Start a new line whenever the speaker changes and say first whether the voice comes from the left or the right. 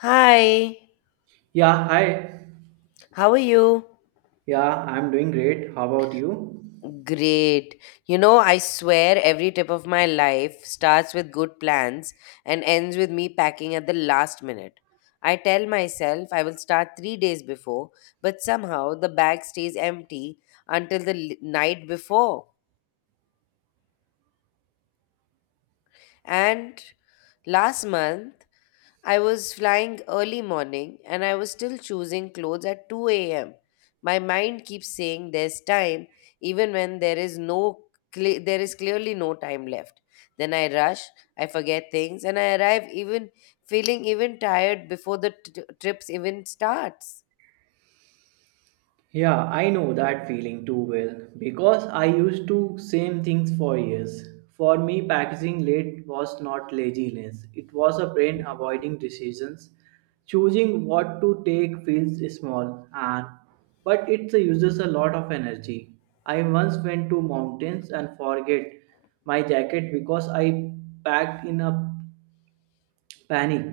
left: Hi,
right: Yeah, hi.
left: how are you?
right: Yeah, I'm doing great. How about you?
left: Great. You know, I swear every trip of my life starts with good plans and ends with me packing at the last minute. I tell myself I will start 3 days before, but somehow the bag stays empty until the night before. And last month, I was flying early morning and I was still choosing clothes at 2 a.m. My mind keeps saying there's time even when there is clearly no time left. Then I rush, I forget things and I arrive even feeling even tired before the trips even starts.
right: Yeah, I know that feeling too well because I used to same things for years. For me, packaging late was not laziness. It was a brain avoiding decisions. Choosing what to take feels small and but it uses a lot of energy. I once went to mountains and forget my jacket because I packed in a panic.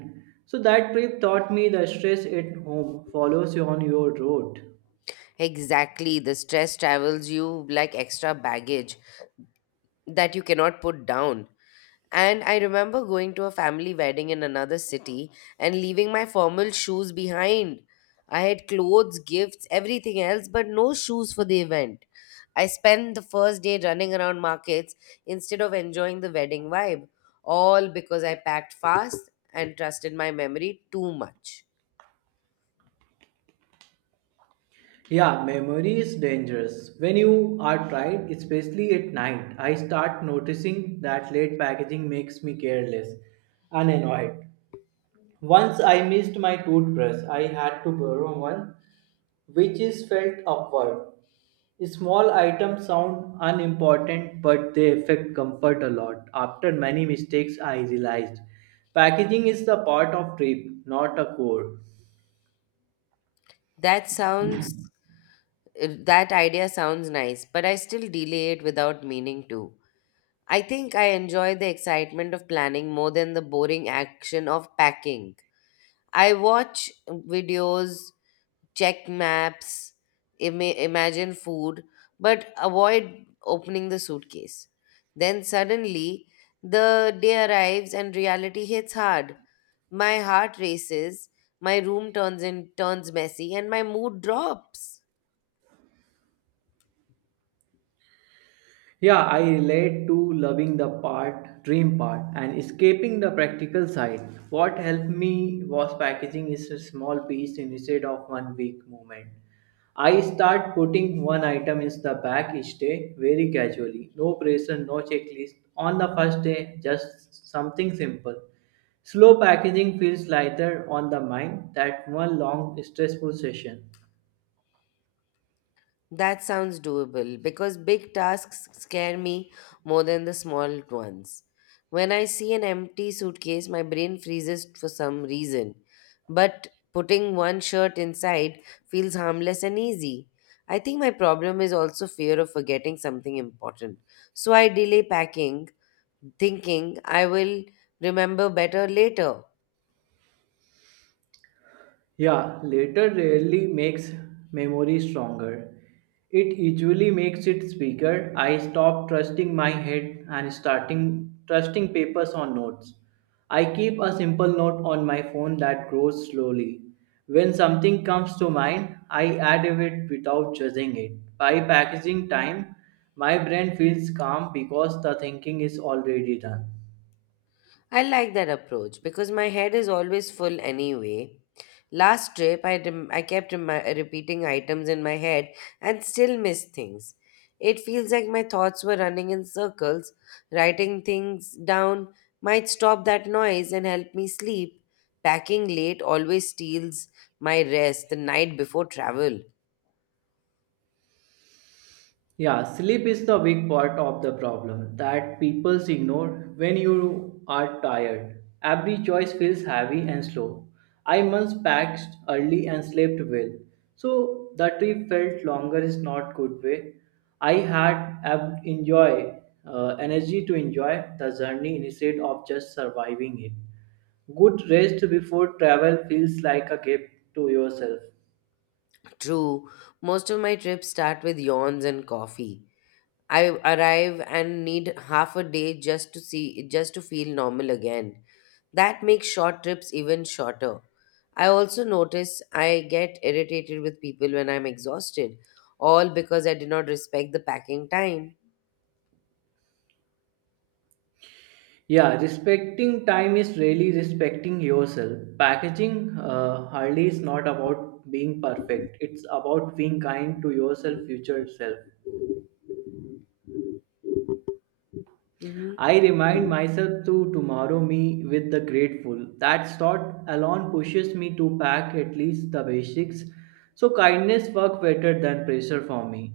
right: So that trip taught me the stress at home follows you on your road.
left: Exactly, the stress travels you like extra baggage that you cannot put down. And I remember going to a family wedding in another city and leaving my formal shoes behind. I had clothes, gifts, everything else, but no shoes for the event. I spent the first day running around markets instead of enjoying the wedding vibe, all because I packed fast and trusted my memory too much.
right: Yeah, memory is dangerous. When you are tired, especially at night, I start noticing that late packaging makes me careless and annoyed. Once I missed my toothbrush, I had to borrow one, which is felt awkward. Small items sound unimportant, but they affect comfort a lot. After many mistakes, I realized packaging is the part of trip, not a core.
left: That sounds, that idea sounds nice, but I still delay it without meaning to. I think I enjoy the excitement of planning more than the boring action of packing. I watch videos, check maps, imagine food, but avoid opening the suitcase. Then suddenly, the day arrives and reality hits hard. My heart races, my room turns messy, and my mood drops.
right: Yeah, I relate to loving the part, dream part, and escaping the practical side. What helped me was packaging is a small piece instead of one big movement. I start putting one item in the bag each day very casually. No pressure, no checklist. On the first day, just something simple. Slow packaging feels lighter on the mind that one long stressful session.
left: That sounds doable because big tasks scare me more than the small ones. When I see an empty suitcase, my brain freezes for some reason. But putting one shirt inside feels harmless and easy. I think my problem is also fear of forgetting something important. So I delay packing, thinking I will remember better later.
right: Yeah, later rarely makes memory stronger. It usually makes it weaker. I stopped trusting my head and starting trusting papers or notes. I keep a simple note on my phone that grows slowly. When something comes to mind, I add it without judging it. By packaging time, my brain feels calm because the thinking is already done.
left: I like that approach because my head is always full anyway. Last trip, I kept repeating items in my head and still missed things. It feels like my thoughts were running in circles. Writing things down might stop that noise and help me sleep. Packing late always steals my rest the night before travel.
right: Yeah, sleep is the big part of the problem that people ignore when you are tired. Every choice feels heavy and slow. I once packed early and slept well, so the trip felt longer is not good way. I had ab- enjoy energy to enjoy the journey instead of just surviving it. Good rest before travel feels like a gift to yourself.
left: True, most of my trips start with yawns and coffee. I arrive and need half a day just to feel normal again. That makes short trips even shorter. I also notice I get irritated with people when I'm exhausted, all because I did not respect the packing time.
right: Yeah, respecting time is really respecting yourself. Packaging hardly is not about being perfect. It's about being kind to yourself, future self.
left: Hmm.
right: I remind myself to tomorrow me with the grateful. That thought alone pushes me to pack at least the basics. So kindness work better than pressure for me.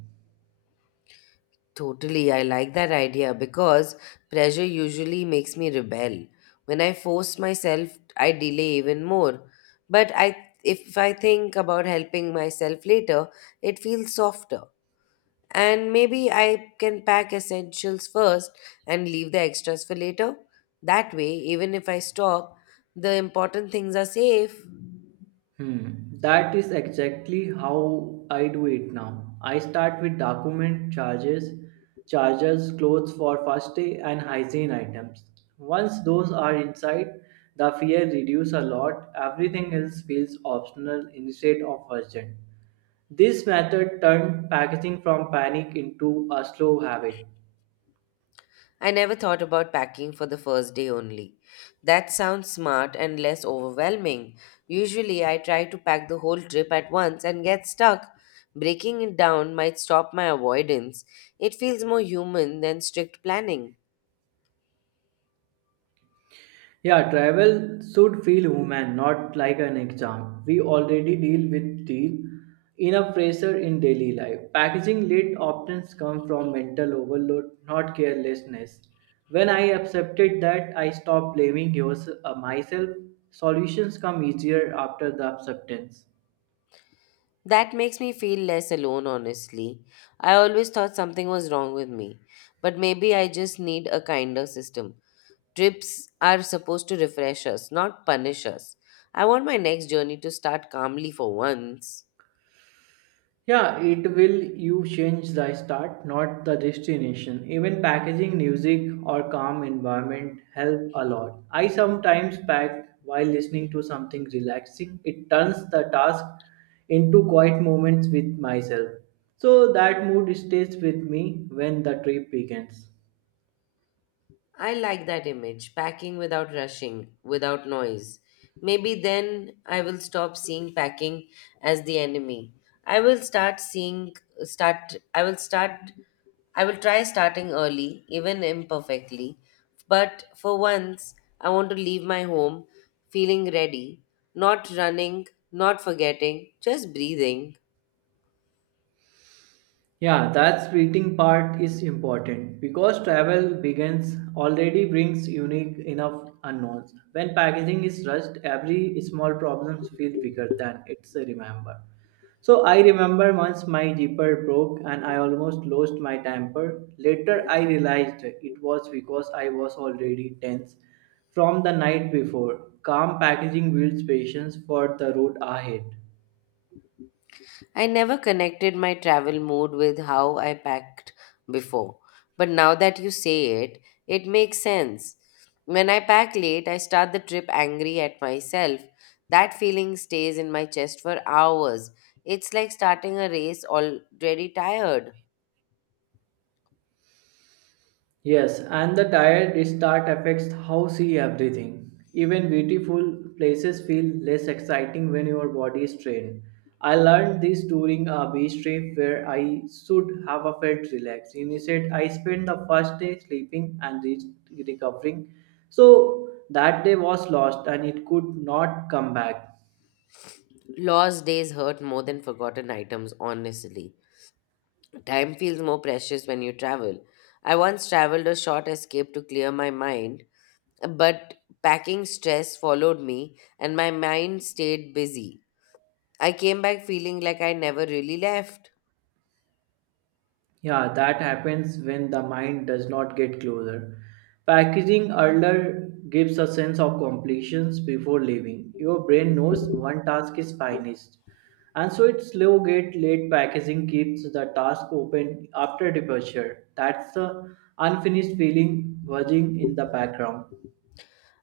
left: Totally, I like that idea because pressure usually makes me rebel. When I force myself, I delay even more. But I If I think about helping myself later, it feels softer. And maybe I can pack essentials first and leave the extras for later. That way, even if I stop, the important things are safe.
right: Hmm. That is exactly how I do it now. I start with document charges, chargers, clothes for first day, and hygiene items. Once those are inside, the fear reduces a lot. Everything else feels optional instead of urgent. This method turned packaging from panic into a slow habit.
left: I never thought about packing for the first day only. That sounds smart and less overwhelming. Usually, I try to pack the whole trip at once and get stuck. Breaking it down might stop my avoidance. It feels more human than strict planning.
right: Yeah, travel should feel human, not like an exam. We already deal with deal enough pressure in daily life. Packaging late often come from mental overload, not carelessness. When I accepted that, I stopped blaming myself. Solutions come easier after the acceptance.
left: That makes me feel less alone, honestly. I always thought something was wrong with me, but maybe I just need a kinder system. Trips are supposed to refresh us, not punish us. I want my next journey to start calmly for once.
right: Yeah, it will you change the start, not the destination. Even packaging, music, or calm environment help a lot. I sometimes pack while listening to something relaxing. It turns the task into quiet moments with myself. So that mood stays with me when the trip begins.
left: I like that image, packing without rushing, without noise. Maybe then I will stop seeing packing as the enemy. I will start seeing start I will try starting early, even imperfectly. But for once, I want to leave my home feeling ready, not running, not forgetting, just breathing.
right: Yeah, that waiting part is important because travel begins already brings unique enough unknowns. When packaging is rushed, every small problems feel bigger than it's a remember. So I remember once my zipper broke and I almost lost my temper. Later I realized it was because I was already tense from the night before. Calm packaging builds patience for the road ahead.
left: I never connected my travel mood with how I packed before, but now that you say it, it makes sense. When I pack late, I start the trip angry at myself. That feeling stays in my chest for hours. It's like starting a race already tired.
right: Yes, and the tired start affects how see everything. Even beautiful places feel less exciting when your body is trained. I learned this during a beach trip where I should have a felt relaxed. Instead, I spent the first day sleeping and recovering. So that day was lost and it could not come back.
left: Lost days hurt more than forgotten items, honestly. Time feels more precious when you travel. I once traveled a short escape to clear my mind, but packing stress followed me, and my mind stayed busy. I came back feeling like I never really left.
right: Yeah, that happens when the mind does not get closer. Packaging earlier gives a sense of completion before leaving. Your brain knows one task is finished. And so its slow get late packaging keeps the task open after departure. That's the unfinished feeling buzzing in the background.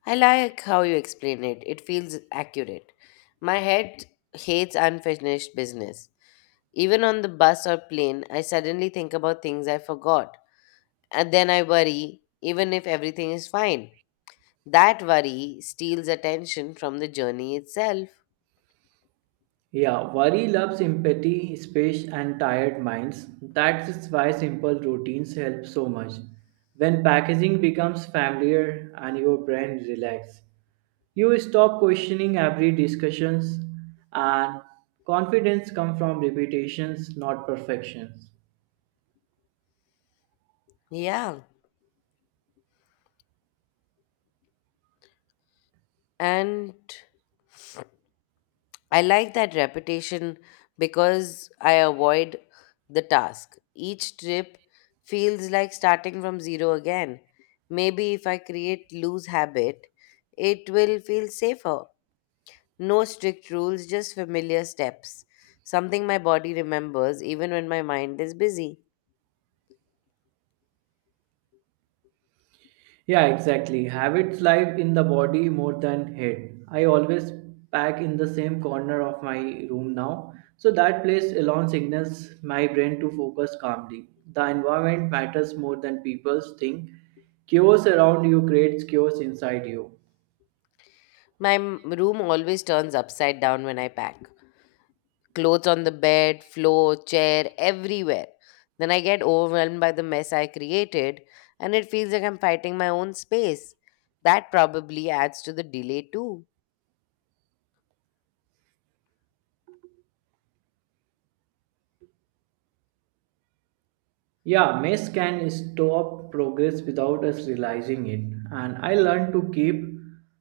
left: I like how you explain it, it feels accurate. My head hates unfinished business. Even on the bus or plane, I suddenly think about things I forgot. And then I worry, even if everything is fine. That worry steals attention from the journey itself.
right: Yeah, worry loves empathy, space, and tired minds. That's why simple routines help so much. When packaging becomes familiar and your brain relaxes, you stop questioning every discussions, and confidence comes from repetitions, not perfections.
left: Yeah. And I like that repetition because I avoid the task. Each trip feels like starting from zero again. Maybe if I create loose habit, it will feel safer. No strict rules, just familiar steps. Something my body remembers even when my mind is busy.
right: Yeah, exactly. Habits live in the body more than head. I always pack in the same corner of my room now, so that place alone signals my brain to focus calmly. The environment matters more than people think. Chaos around you creates chaos inside you.
left: My room always turns upside down when I pack. Clothes on the bed, floor, chair, everywhere. Then I get overwhelmed by the mess I created, and it feels like I'm fighting my own space. That probably adds to the delay too.
right: Yeah, mess can stop progress without us realizing it, and I learned to keep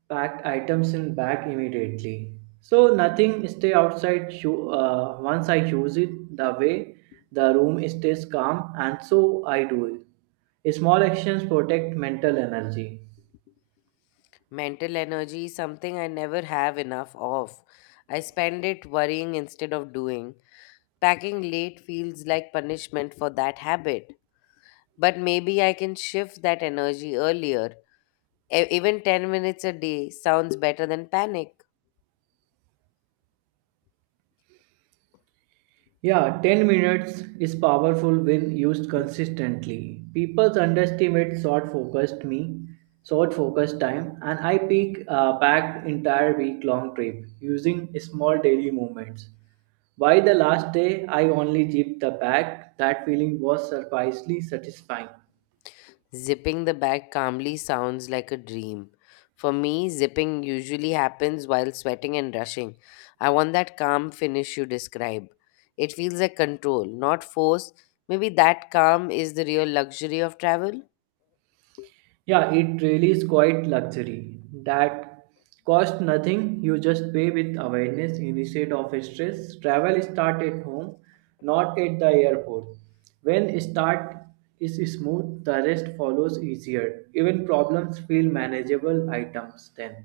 right: packed items in bag immediately. So nothing stay outside once I use it the way the room stays calm and so I do it. Small actions protect mental energy.
left: Mental energy is something I never have enough of. I spend it worrying instead of doing. Packing late feels like punishment for that habit. But maybe I can shift that energy earlier. Even 10 minutes a day sounds better than panic.
right: Yeah, 10 minutes is powerful when used consistently. People underestimate short focused time, and I peak packed entire week long trip using small daily movements. By the last day, I only zipped the bag. That feeling was surprisingly satisfying.
left: Zipping the bag calmly sounds like a dream. For me, zipping usually happens while sweating and rushing. I want that calm finish you describe. It feels like control, not force. Maybe that calm is the real luxury of travel.
right: Yeah, it really is quite luxury that cost nothing. You just pay with awareness instead of stress. Travel start at home, not at the airport. When start is smooth, the rest follows easier. Even problems feel manageable items then.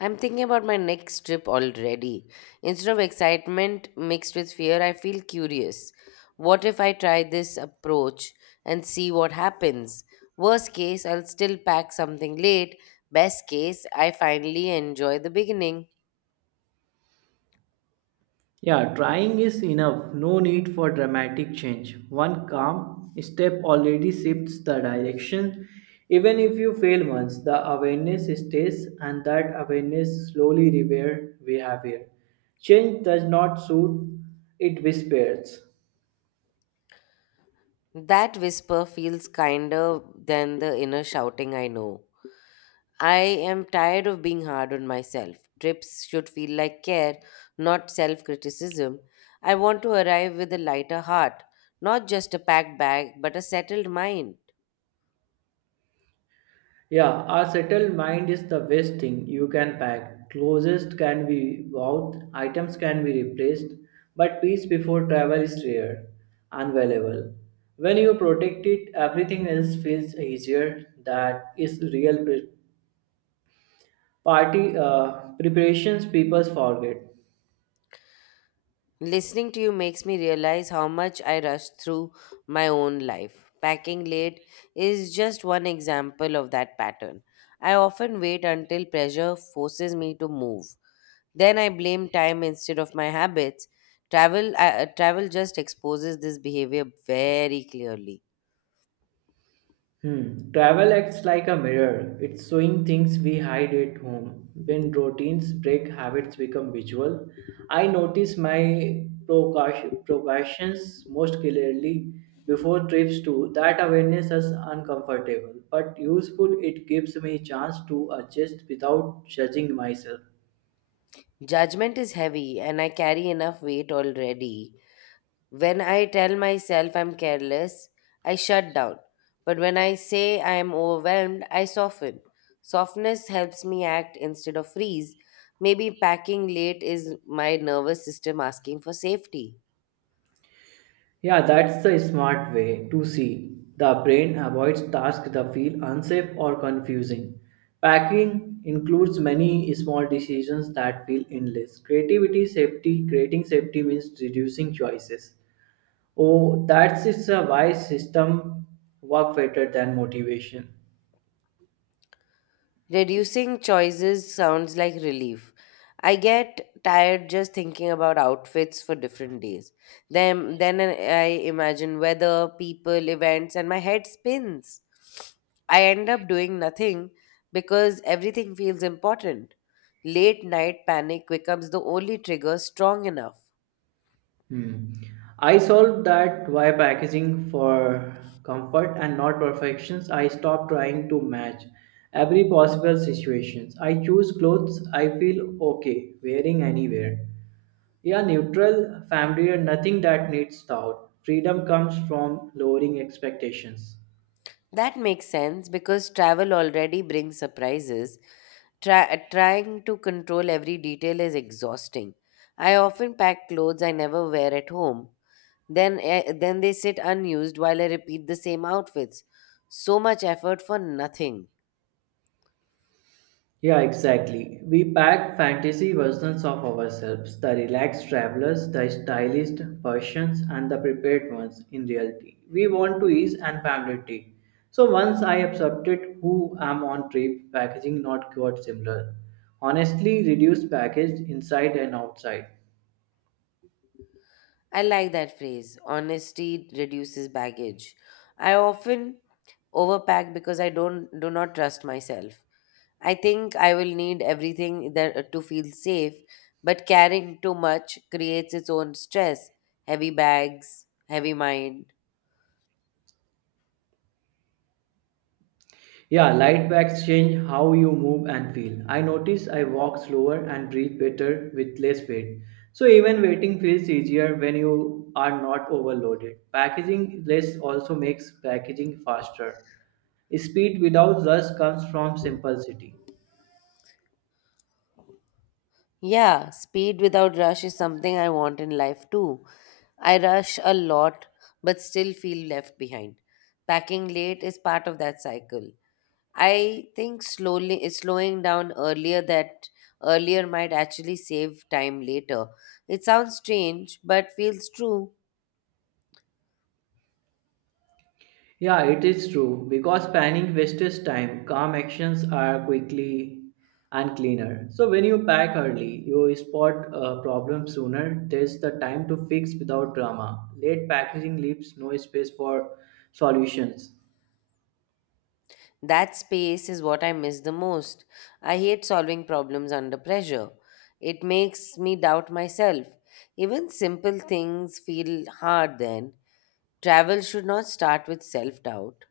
left: I'm thinking about my next trip already. Instead of excitement mixed with fear, I feel curious. What if I try this approach and see what happens? Worst case, I'll still pack something late. Best case, I finally enjoy the beginning.
right: Yeah, trying is enough. No need for dramatic change. One calm step already shifts the direction. Even if you fail once, the awareness stays, and that awareness slowly repair behavior. Change does not suit, it whispers.
left: That whisper feels kinder than the inner shouting I know. I am tired of being hard on myself. Trips should feel like care, not self criticism. I want to arrive with a lighter heart, not just a packed bag, but a settled mind.
right: Yeah, a settled mind is the best thing you can pack. Closest can be bought, items can be replaced, but peace before travel is rare and valuable. When you protect it, everything else feels easier. That is real pre- party preparations people forget.
left: Listening to you makes me realize how much I rush through my own life. Packing late is just one example of that pattern. I often wait until pressure forces me to move. Then I blame time instead of my habits. Travel just exposes this behavior very clearly.
right: Hmm. Travel acts like a mirror. It's showing things we hide at home. When routines break, habits become visual. I notice my procrastinations most clearly before trips too. That awareness is uncomfortable, but useful. It gives me a chance to adjust without judging myself.
left: Judgment is heavy, and I carry enough weight already. When I tell myself I'm careless, I shut down. But when I say I am overwhelmed, I soften. Softness helps me act instead of freeze. Maybe packing late is my nervous system asking for safety.
right: Yeah, that's the smart way to see. The brain avoids tasks that feel unsafe or confusing. Packing includes many small decisions that feel endless. Creativity, safety, creating safety means reducing choices. Oh, that's it's a wise system work better than motivation.
left: Reducing choices sounds like relief. I get tired just thinking about outfits for different days. Then I imagine weather, people, events, and my head spins. I end up doing nothing because everything feels important. Late night panic becomes the only trigger strong enough.
right: Hmm. I solved that via packaging for comfort and not perfections. I stopped trying to match every possible situations. I choose clothes I feel okay wearing anywhere. Yeah, neutral, familiar, nothing that needs thought. Freedom comes from lowering expectations.
left: That makes sense because travel already brings surprises. Trying to control every detail is exhausting. I often pack clothes I never wear at home. Then they sit unused while I repeat the same outfits. So much effort for nothing.
right: Yeah, exactly. We pack fantasy versions of ourselves, the relaxed travelers, the stylized versions, and the prepared ones in reality. We want to ease and familiarity. So once I accepted who am on trip, packaging not quite similar. Honestly, reduced package inside and outside.
left: I like that phrase. Honesty reduces baggage. I often overpack because I don't do not trust myself. I think I will need everything that to feel safe, but carrying too much creates its own stress. Heavy bags, heavy mind.
right: Yeah, light bags change how you move and feel. I notice I walk slower and breathe better with less weight. So even waiting feels easier when you are not overloaded. Packaging less also makes packaging faster. Speed without rush comes from simplicity.
left: Yeah, speed without rush is something I want in life too. I rush a lot but still feel left behind. Packing late is part of that cycle. I think slowly slowing down earlier that earlier might actually save time later. It sounds strange but feels true.
right: Yeah, it is true. Because planning wastes time, calm actions are quickly and cleaner. So when you pack early, you spot a problem sooner. There's the time to fix without drama. Late packaging leaves no space for solutions.
left: That space is what I miss the most. I hate solving problems under pressure. It makes me doubt myself. Even simple things feel hard then. Travel should not start with self doubt.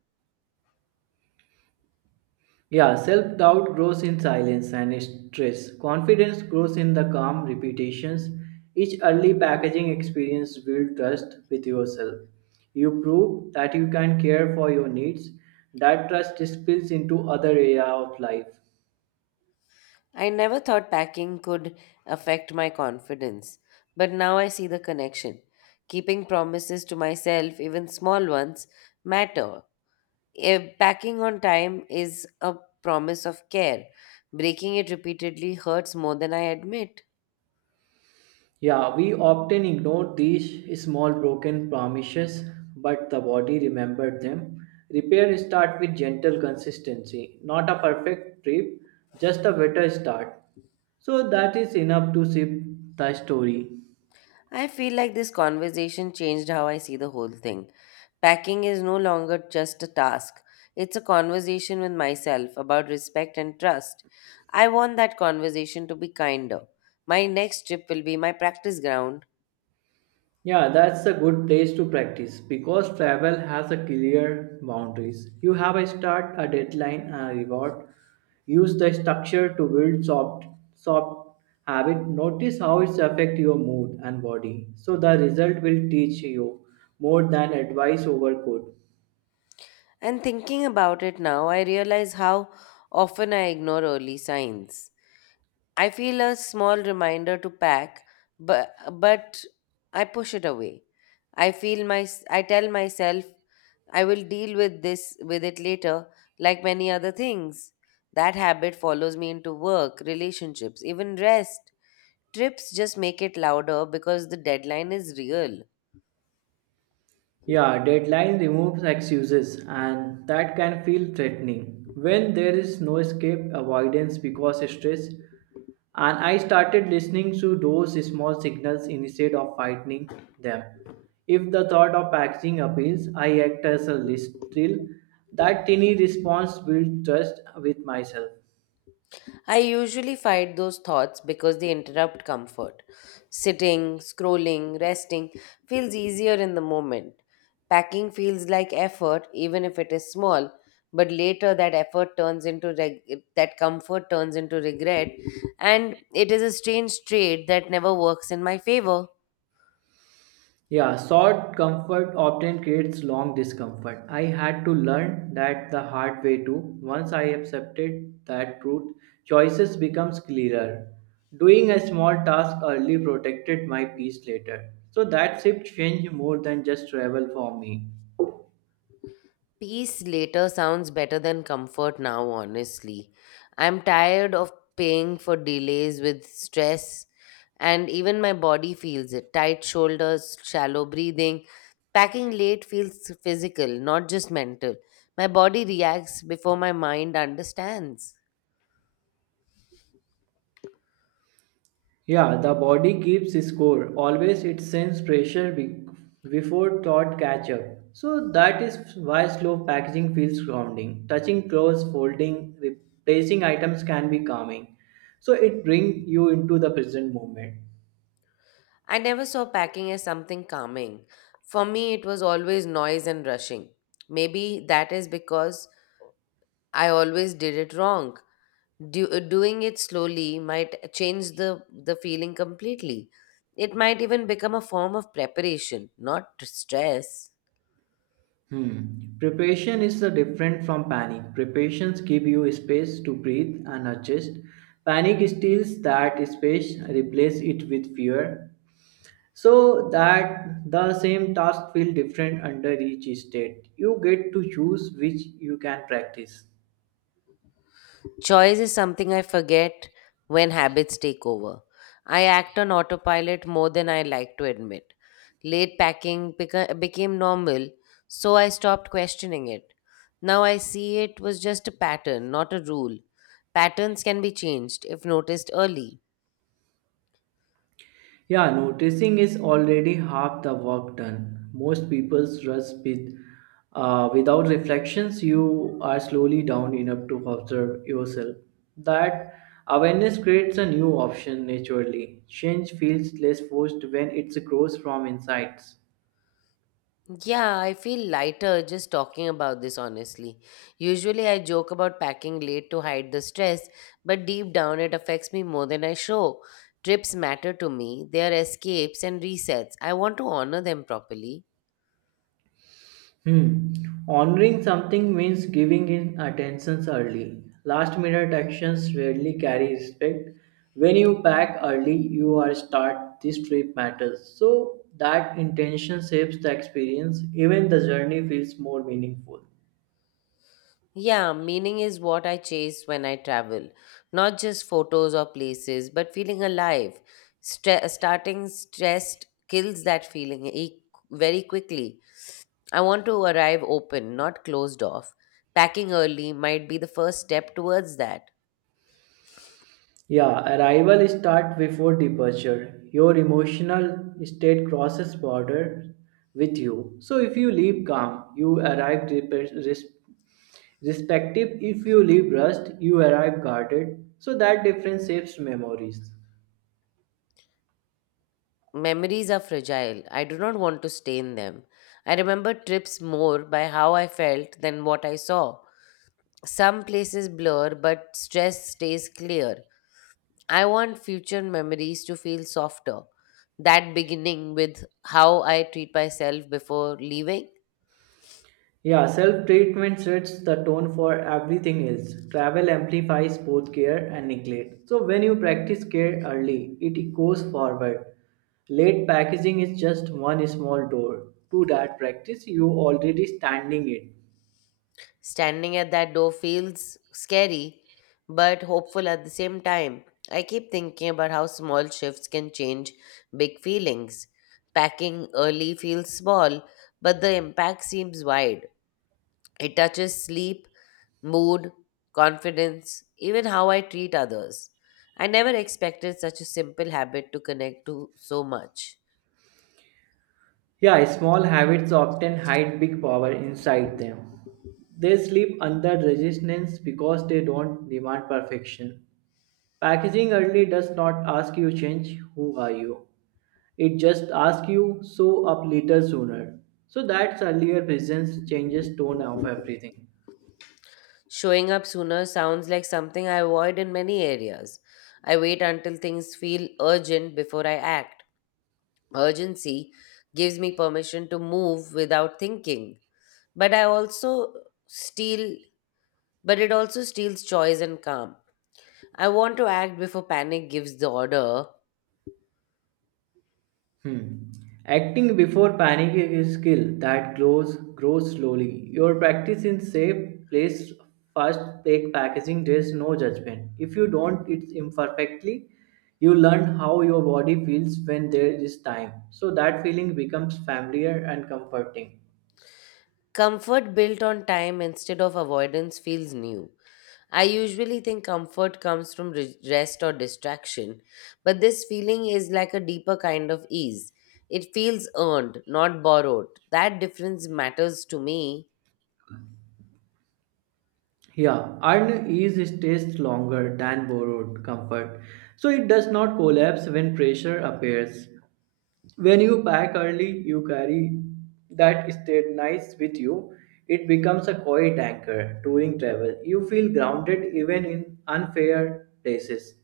right: Yeah, self doubt grows in silence and stress. Confidence grows in the calm repetitions. Each early packaging experience builds trust with yourself. You prove that you can care for your needs. That trust spills into other area of life.
left: I never thought packing could affect my confidence, but now I see the connection. Keeping promises to myself, even small ones, matter. If packing on time is a promise of care. Breaking it repeatedly hurts more than I admit.
right: Yeah, we often ignore these small broken promises, but the body remembered them. Repair start with gentle consistency, not a perfect trip, just a better start. So that is enough to shift the story.
left: I feel like this conversation changed how I see the whole thing. Packing is no longer just a task, it's a conversation with myself about respect and trust. I want that conversation to be kinder. My next trip will be my practice ground.
right: Yeah, that's a good place to practice because travel has a clear boundaries. You have a start, a deadline, and a reward. Use the structure to build soft habit. Notice how it's affect your mood and body. So the result will teach you more than advice over code.
left: And thinking about it now, I realize how often I ignore early signs. I feel a small reminder to pack, but I push it away. I feel my I tell myself I will deal with this with it later, like many other things. That habit follows me into work, relationships, even rest. Trips just make it louder because the deadline is real.
right: Yeah, deadline removes excuses, and that can feel threatening. When there is no escape, avoidance because stress, and I started listening to those small signals instead of fighting them. If the thought of packaging appeals, I act as a list drill. That tiny response builds trust with myself.
left: I usually fight those thoughts because they interrupt comfort. Sitting, scrolling, resting feels easier in the moment. Packing feels like effort, even if it is small, but later that effort turns into regret, and it is a strange trade that never works in my favor.
right: Yeah, short comfort often creates long discomfort. I had to learn that the hard way too. Once I accepted that truth, choices becomes clearer. Doing a small task early protected my peace later. So that shift changed more than just travel for me.
left: Peace later sounds better than comfort now, honestly. I'm tired of paying for delays with stress, and even my body feels it. Tight shoulders, shallow breathing. Packing late feels physical, not just mental. My body reacts before my mind understands.
right: Yeah, the body keeps score. Always it sends pressure before thought catch up. So that is why slow packaging feels grounding. Touching clothes, folding, replacing items can be calming. So it brings you into the present moment.
left: I never saw packing as something calming. For me, it was always noise and rushing. Maybe that is because I always did it wrong. Doing it slowly might change the feeling completely. It might even become a form of preparation, not stress.
right: Hmm. Preparation is the different from panic. Preparations give you space to breathe and adjust. Panic steals that space, replace it with fear. So that the same task feel different under each state. You get to choose which you can practice.
left: Choice is something I forget when habits take over. I act on autopilot more than I like to admit. Late became normal, so I stopped questioning it. Now I see it was just a pattern, not a rule. Patterns can be changed if noticed early.
right: Yeah, noticing is already half the work done. Most people's rush with without reflections. You are slowly down enough to observe yourself. That awareness creates a new option naturally. Change feels less forced when it grows from insights.
left: Yeah, I feel lighter just talking about this honestly. Usually I joke about packing late to hide the stress, but deep down it affects me more than I show. Trips matter to me, they are escapes and resets. I want to honor them properly.
right: Hmm. Honoring something means giving in attentions early. Last minute actions rarely carry respect. When you pack early, you are start this trip matters. So that intention shapes the experience. Even the journey feels more meaningful.
left: Yeah, meaning is what I chase when I travel. Not just photos or places, but feeling alive. Starting stressed kills that very quickly. I want to arrive open, not closed off. Packing early might be the first step towards that.
right: Yeah, arrival start before departure. Your emotional state crosses border with you. So if you leave calm, you arrive respective. If you leave rust, you arrive guarded. So that difference shapes memories.
left: Memories are fragile. I do not want to stain them. I remember trips more by how I felt than what I saw. Some places blur, but stress stays clear. I want future memories to feel softer. That beginning with how I treat myself before leaving.
right: Yeah, self treatment sets the tone for everything else. Travel amplifies both care and neglect. So, when you practice care early, it goes forward. Late packaging is just one small door to that practice you already standing it.
left: Standing at that door feels scary, but hopeful at the same time. I keep thinking about how small shifts can change big feelings. Packing early feels small, but the impact seems wide. It touches sleep, mood, confidence, even how I treat others. I never expected such a simple habit to connect to so much.
right: Yeah, small habits often hide big power inside them. They sleep under resistance because they don't demand perfection. Packaging early does not ask you change who are you. It just asks you, show up later sooner. So that's earlier presence changes tone of everything.
left: Showing up sooner sounds like something I avoid in many areas. I wait until things feel urgent before I act. Urgency gives me permission to move without thinking, but I also steal but it also steals choice and calm. I want to act before panic gives the order.
right: Hmm. Acting before panic is a skill that grows slowly. Your practice in safe place first take packaging there is no judgment. If you don't it's imperfectly, you learn how your body feels when there is time. So that feeling becomes familiar and comforting.
left: Comfort built on time instead of avoidance feels new. I usually think comfort comes from rest or distraction, but this feeling is like a deeper kind of ease. It feels earned, not borrowed. That difference matters to me.
right: Yeah, iron is stays longer than borrowed comfort, so it does not collapse when pressure appears. When you pack early, you carry that state nice with you. It becomes a quiet anchor during travel. You feel grounded even in unfair places.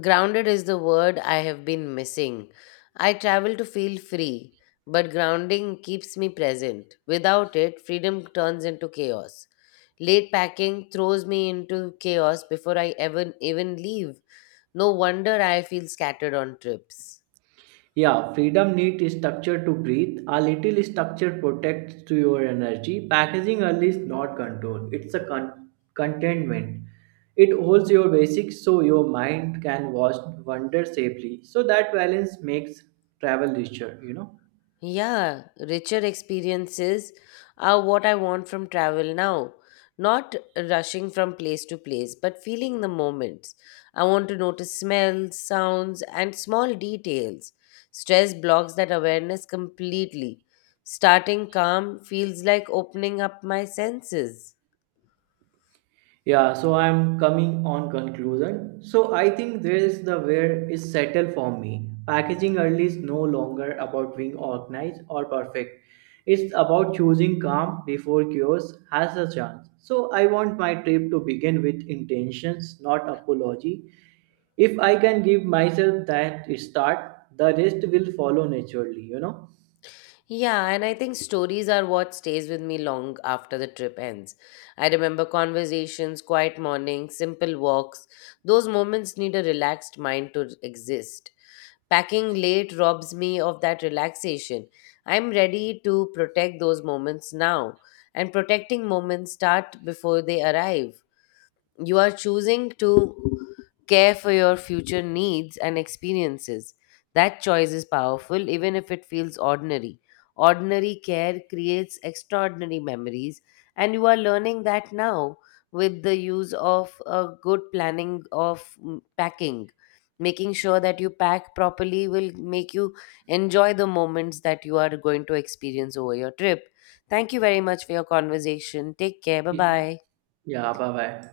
left: Grounded is the word I have been missing. I travel to feel free, but grounding keeps me present. Without it, freedom turns into chaos. Late packing throws me into chaos before I ever even leave. No wonder I feel scattered on trips.
right: Yeah, freedom needs structure to breathe. A little structure protects to your energy. Packaging early is not control. It's a contentment. It holds your basics so your mind can watch wonder safely. So that balance makes travel richer.
left: Yeah, richer experiences are what I want from travel now. Not rushing from place to place, but feeling the moments. I want to notice smells, sounds, and small details. Stress blocks that awareness completely. Starting calm feels like opening up my senses.
right: Yeah, so I'm coming on conclusion. So I think there is the where is settled for me. Packaging early is no longer about being organized or perfect. It's about choosing calm before chaos has a chance. So I want my trip to begin with intentions, not apology. If I can give myself that start, the rest will follow naturally, you know?
left: Yeah, and I think stories are what stays with me long after the trip ends. I remember conversations, quiet mornings, simple walks. Those moments need a relaxed mind to exist. Packing late robs me of that relaxation. I'm ready to protect those moments now, and protecting moments start before they arrive. You are choosing to care for your future needs and experiences. That choice is powerful, even if it feels ordinary. Ordinary care creates extraordinary memories, and you are learning that now with the use of a good planning of packing. Making sure that you pack properly will make you enjoy the moments that you are going to experience over your trip. Thank you very much for your conversation. Take care. Bye
right: Y-
left: bye.
right: Yeah, bye bye.